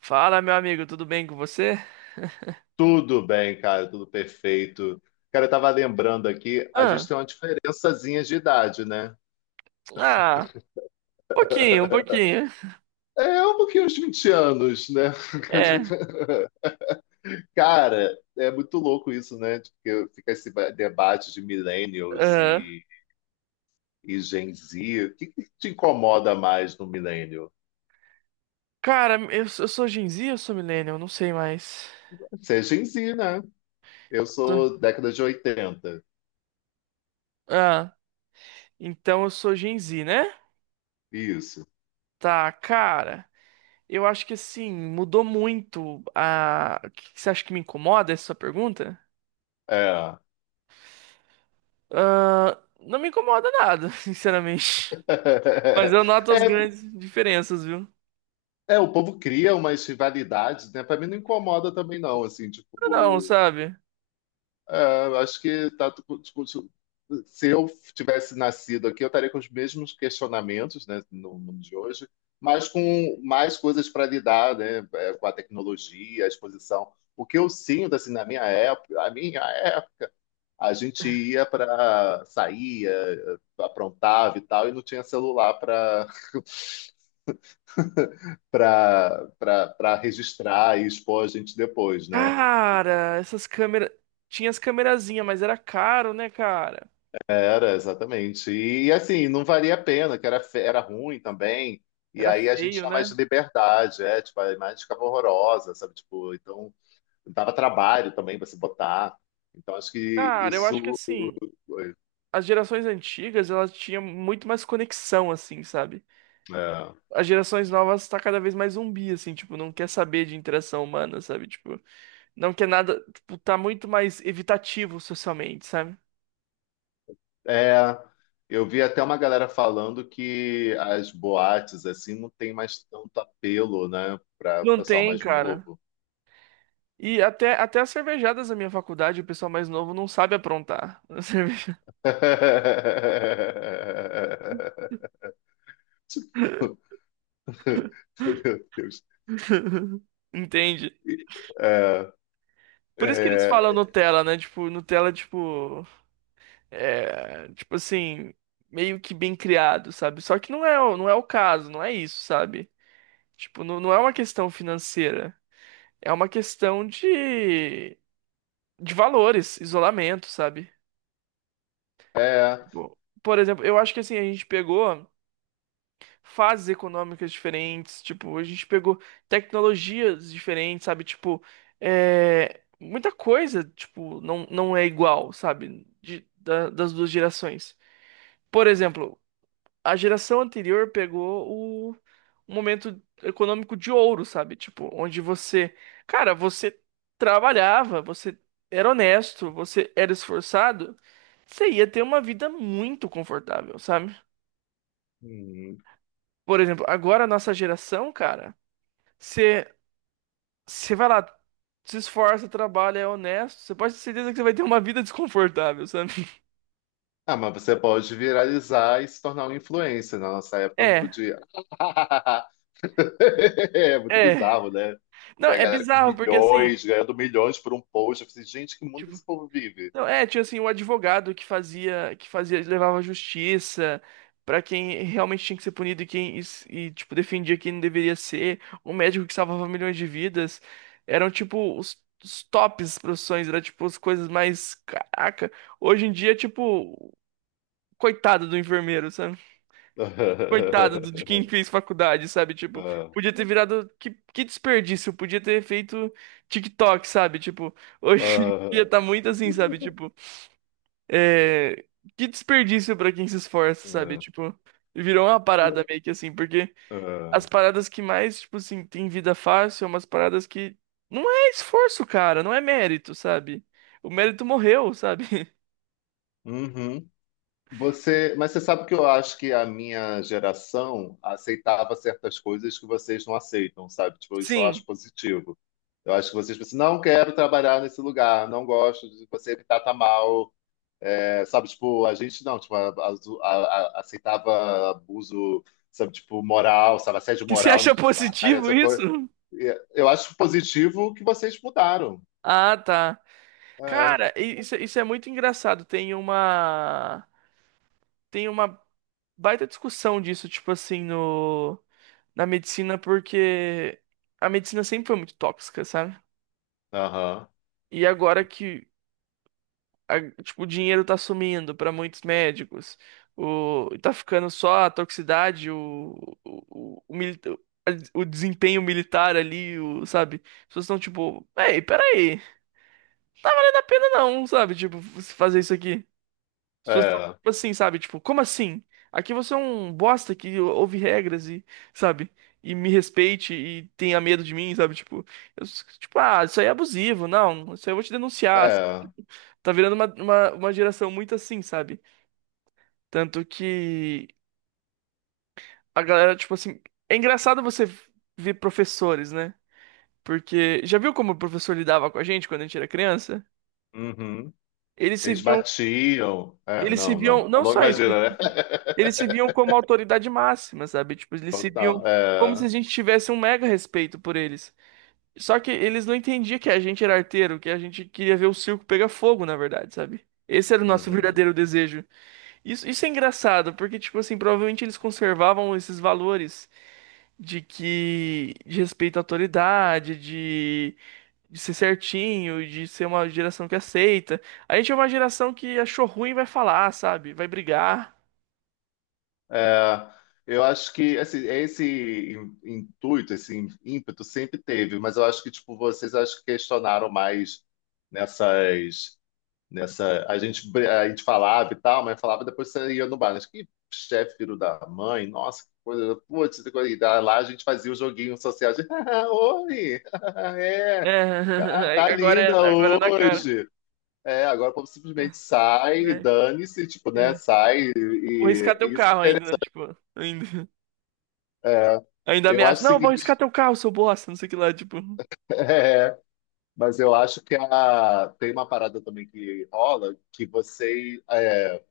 Fala, meu amigo, tudo bem com você? Tudo bem, cara, tudo perfeito. Cara, eu tava lembrando aqui, a gente Ah, tem uma diferençazinha de idade, né? ah, pouquinho, um pouquinho. É um pouquinho uns 20 anos, né? É, Cara, é muito louco isso, né? Porque fica esse debate de millennials aham. e Gen Z. O que que te incomoda mais no millennial? Cara, eu sou Gen Z, eu sou Millennial, não sei mais. Você é Gen Z, né? Eu Sou- sou década de oitenta. Ah, então eu sou Gen Z, né? Isso. Tá, cara, eu acho que assim, mudou muito a... O que que você acha que me incomoda essa sua pergunta? É. Ah, não me incomoda nada, sinceramente. Mas eu noto as É. grandes diferenças, viu? É, o povo cria umas rivalidades, né? Pra mim não incomoda também, não, assim, Não, tipo. sabe? É, eu acho que tá. Tipo, se eu tivesse nascido aqui, eu estaria com os mesmos questionamentos, né, no mundo de hoje, mas com mais coisas para lidar, né, é, com a tecnologia, a exposição. O que eu sinto, assim, na minha época, a gente ia para saía, aprontava e tal, e não tinha celular para registrar e expor a gente depois, né? Cara, essas câmeras. Tinha as câmerazinhas, mas era caro, né, cara? Era, exatamente. E assim, não valia a pena, que era, era ruim também. E Era aí a gente feio, tinha mais né? liberdade, é, tipo, a imagem ficava horrorosa, sabe? Tipo, então dava trabalho também para se botar. Então acho que Cara, eu acho que isso assim, foi. as gerações antigas, elas tinham muito mais conexão, assim, sabe? É. As gerações novas tá cada vez mais zumbi, assim, tipo, não quer saber de interação humana, sabe? Tipo, não quer nada, tipo, tá muito mais evitativo socialmente, sabe? É, eu vi até uma galera falando que as boates assim não tem mais tanto apelo, né, para o Não pessoal tem, mais cara. novo. E até as cervejadas da minha faculdade, o pessoal mais novo não sabe aprontar. A cerveja. Meu Deus. Entende? É, Por isso que eles falam é, Nutella, né? Tipo, Nutella, tipo, é, tipo assim, meio que bem criado, sabe? Só que não é, não é o caso, não é isso, sabe? Tipo, não é uma questão financeira, é uma questão de valores, isolamento, sabe? é, Bom, por exemplo, eu acho que assim, a gente pegou. Fases econômicas diferentes, tipo, a gente pegou tecnologias diferentes, sabe? Tipo, é, muita coisa, tipo, não é igual, sabe? Das duas gerações. Por exemplo, a geração anterior pegou o, o momento econômico de ouro, sabe? Tipo, onde você, cara, você trabalhava, você era honesto, você era esforçado, você ia ter uma vida muito confortável, sabe? hum. Por exemplo, agora a nossa geração, cara. Você, você vai lá, se esforça, trabalha, é honesto. Você pode ter certeza que você vai ter uma vida desconfortável, sabe? Ah, mas você pode viralizar e se tornar um influencer. Na nossa época eu não É, podia. É muito é. bizarro, né? Não, Ver a é galera com bizarro, porque assim, milhões, ganhando milhões por um post. Eu falei, gente, que mundo tipo, esse povo vive? não, é, tinha assim, o advogado que fazia, levava justiça pra quem realmente tinha que ser punido e quem, e, tipo, defendia quem não deveria ser. O médico que salvava milhões de vidas. Eram, tipo, os tops profissões, era, tipo, as coisas mais, caraca. Hoje em dia, tipo, coitado do enfermeiro, sabe? Coitado de quem fez faculdade, sabe? Tipo, Ah, podia ter virado. Que desperdício, podia ter feito TikTok, sabe? Tipo, hoje em dia ah, tá muito assim, sabe? Tipo, é, que desperdício pra quem se esforça, sabe? ah, Tipo, virou uma parada meio que assim, porque as ah. paradas que mais, tipo assim, tem vida fácil são umas paradas que não é esforço, cara, não é mérito, sabe? O mérito morreu, sabe? Uhum. Mas você sabe que eu acho que a minha geração aceitava certas coisas que vocês não aceitam, sabe? Tipo, isso eu acho Sim. positivo. Eu acho que vocês pensam, assim, não quero trabalhar nesse lugar, não gosto de você me trata mal. É, sabe? Tipo, a gente não, tipo, aceitava abuso, sabe? Tipo, moral, sabe? Assédio E você moral no acha trabalho, positivo essa coisa. isso? E eu acho positivo que vocês mudaram. Ah, tá. É, Cara, isso é muito engraçado. Tem uma baita discussão disso, tipo assim, no na medicina, porque a medicina sempre foi muito tóxica, sabe? aham, E agora que tipo, o dinheiro tá sumindo pra muitos médicos, o tá ficando só a toxicidade, o, o, o mili- o desempenho militar ali, o, sabe? As pessoas estão tipo, ei, peraí, não é pena não, sabe? Tipo, você fazer isso aqui. As pessoas tão, é, tipo assim, sabe? Tipo, como assim? Aqui você é um bosta que ouve regras e, sabe? E me respeite e tenha medo de mim, sabe? Tipo, tipo, ah, isso aí é abusivo. Não, isso aí eu vou te denunciar. é, Tá virando uma geração muito assim, sabe? Tanto que a galera, tipo assim. É engraçado você ver professores, né? Porque já viu como o professor lidava com a gente quando a gente era criança? uhum. Eles se Eles viam. batiam. É, Eles se não, viam. não. A Não longa só isso. imagina, né? Eles se viam como autoridade máxima, sabe? Tipo, eles se viam Total. como se É, a gente tivesse um mega respeito por eles. Só que eles não entendiam que a gente era arteiro, que a gente queria ver o circo pegar fogo, na verdade, sabe? Esse era o nosso uhum. verdadeiro desejo. Isso é engraçado, porque, tipo assim, provavelmente eles conservavam esses valores de respeito à autoridade, de ser certinho, de ser uma geração que aceita. A gente é uma geração que achou ruim e vai falar, sabe? Vai brigar. É, eu acho que assim, esse intuito, esse ímpeto sempre teve, mas eu acho que tipo, vocês acho que questionaram mais nessas, nessa, a gente, a gente falava e tal, mas falava e depois você ia no bar, mas que chefe filho da mãe, nossa, que coisa, putz, que coisa. E lá a gente fazia o joguinho social de, oi, É, é, ah, tá agora é, linda agora é na cara. hoje. É, agora o povo simplesmente sai, É, dane-se, tipo, né? é. Sai Vou riscar teu e isso. carro ainda, né? Tipo, ainda, É, ainda eu ameaça. acho o Não, vou seguinte, riscar teu carro, seu bosta, não sei o que lá, tipo. é, mas eu acho que a, tem uma parada também que rola que você é,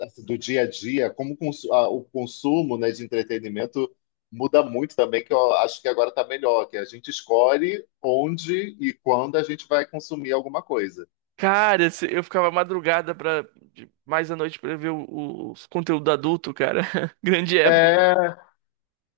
assim, do dia a dia, como o o consumo, né, de entretenimento muda muito também, que eu acho que agora tá melhor, que a gente escolhe onde e quando a gente vai consumir alguma coisa. Cara, eu ficava madrugada pra, mais à noite pra ver os conteúdo adulto, cara. Grande época. É,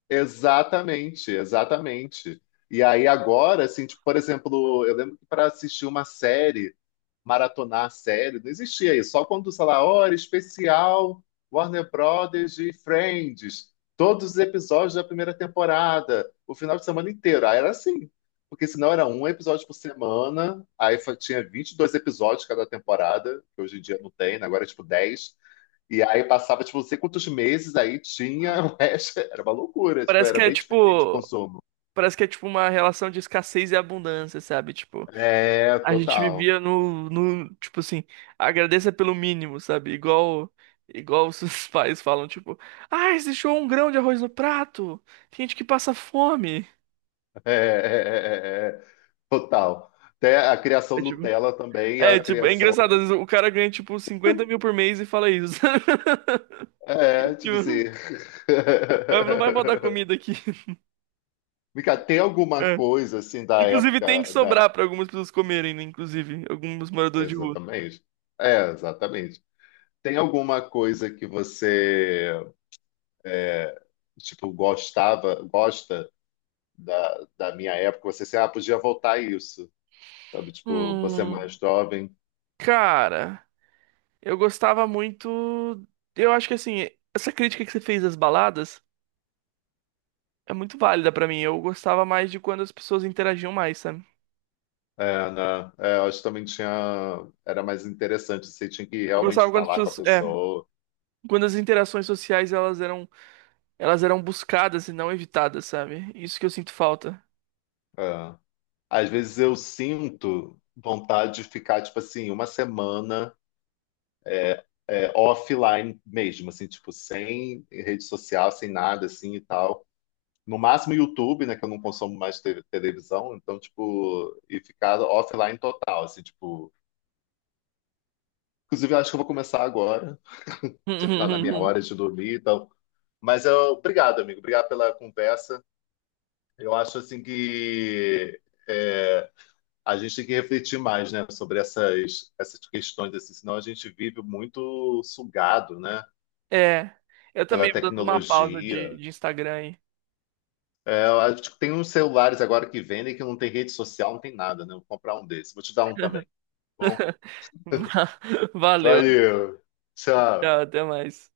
exatamente, exatamente. E aí agora, assim, tipo, por exemplo, eu lembro que para assistir uma série, maratonar a série, não existia isso. Só quando, sei lá, hora especial, Warner Brothers e Friends, todos os episódios da primeira temporada, o final de semana inteiro. Aí era assim, porque senão era um episódio por semana, aí tinha 22 episódios cada temporada, que hoje em dia não tem, né? Agora é tipo 10. E aí passava, tipo, não sei quantos meses, aí tinha o resto. Era uma loucura, tipo, Parece que era é bem diferente o tipo, consumo. parece que é tipo uma relação de escassez e abundância, sabe? Tipo, É, a gente total. vivia no, no, tipo assim, agradeça pelo mínimo, sabe? Igual os seus pais falam, tipo, ah, deixou um grão de arroz no prato, tem gente que passa fome. É, é, é, é, é, é, total. Até a criação É tipo, Nutella também, a é tipo, é criação. engraçado, às vezes o cara ganha tipo 50 mil por mês e fala isso. É, tipo assim. Tipo, "Mas não vai faltar comida aqui. Mica, tem alguma É. coisa, assim, da Inclusive tem que época da. sobrar pra algumas pessoas comerem, né? Inclusive, alguns moradores de rua. Exatamente. É, exatamente. Tem alguma coisa que você, é, tipo, gostava, gosta da, da minha época? Você, assim, ah, podia voltar a isso. Sabe? Tipo, você é Hum, mais jovem. cara, eu gostava muito. Eu acho que assim, essa crítica que você fez das baladas. É muito válida pra mim. Eu gostava mais de quando as pessoas interagiam mais, sabe? É, né? É, eu acho que também tinha. Era mais interessante, você tinha que Eu gostava realmente quando as falar com a pessoas, é, pessoa. quando as interações sociais elas eram buscadas e não evitadas, sabe? Isso que eu sinto falta. É. Às vezes eu sinto vontade de ficar, tipo assim, uma semana é, offline mesmo, assim, tipo, sem rede social, sem nada, assim e tal. No máximo YouTube, né, que eu não consumo mais televisão, então, tipo, e ficar offline total, assim, tipo. Inclusive, eu acho que eu vou começar agora, já tá na minha hora de dormir, então mas eu, obrigado, amigo. Obrigado pela conversa. Eu acho assim que é, a gente tem que refletir mais, né, sobre essas, essas questões, assim, senão a gente vive muito sugado, né, É, eu pela também vou dando uma pausa tecnologia. de Instagram aí. É, eu acho que tem uns celulares agora que vendem que não tem rede social, não tem nada, né? Vou comprar um desses. Vou te dar um também. Tá bom, Va- Valeu, valeu. tchau, Tchau. até mais.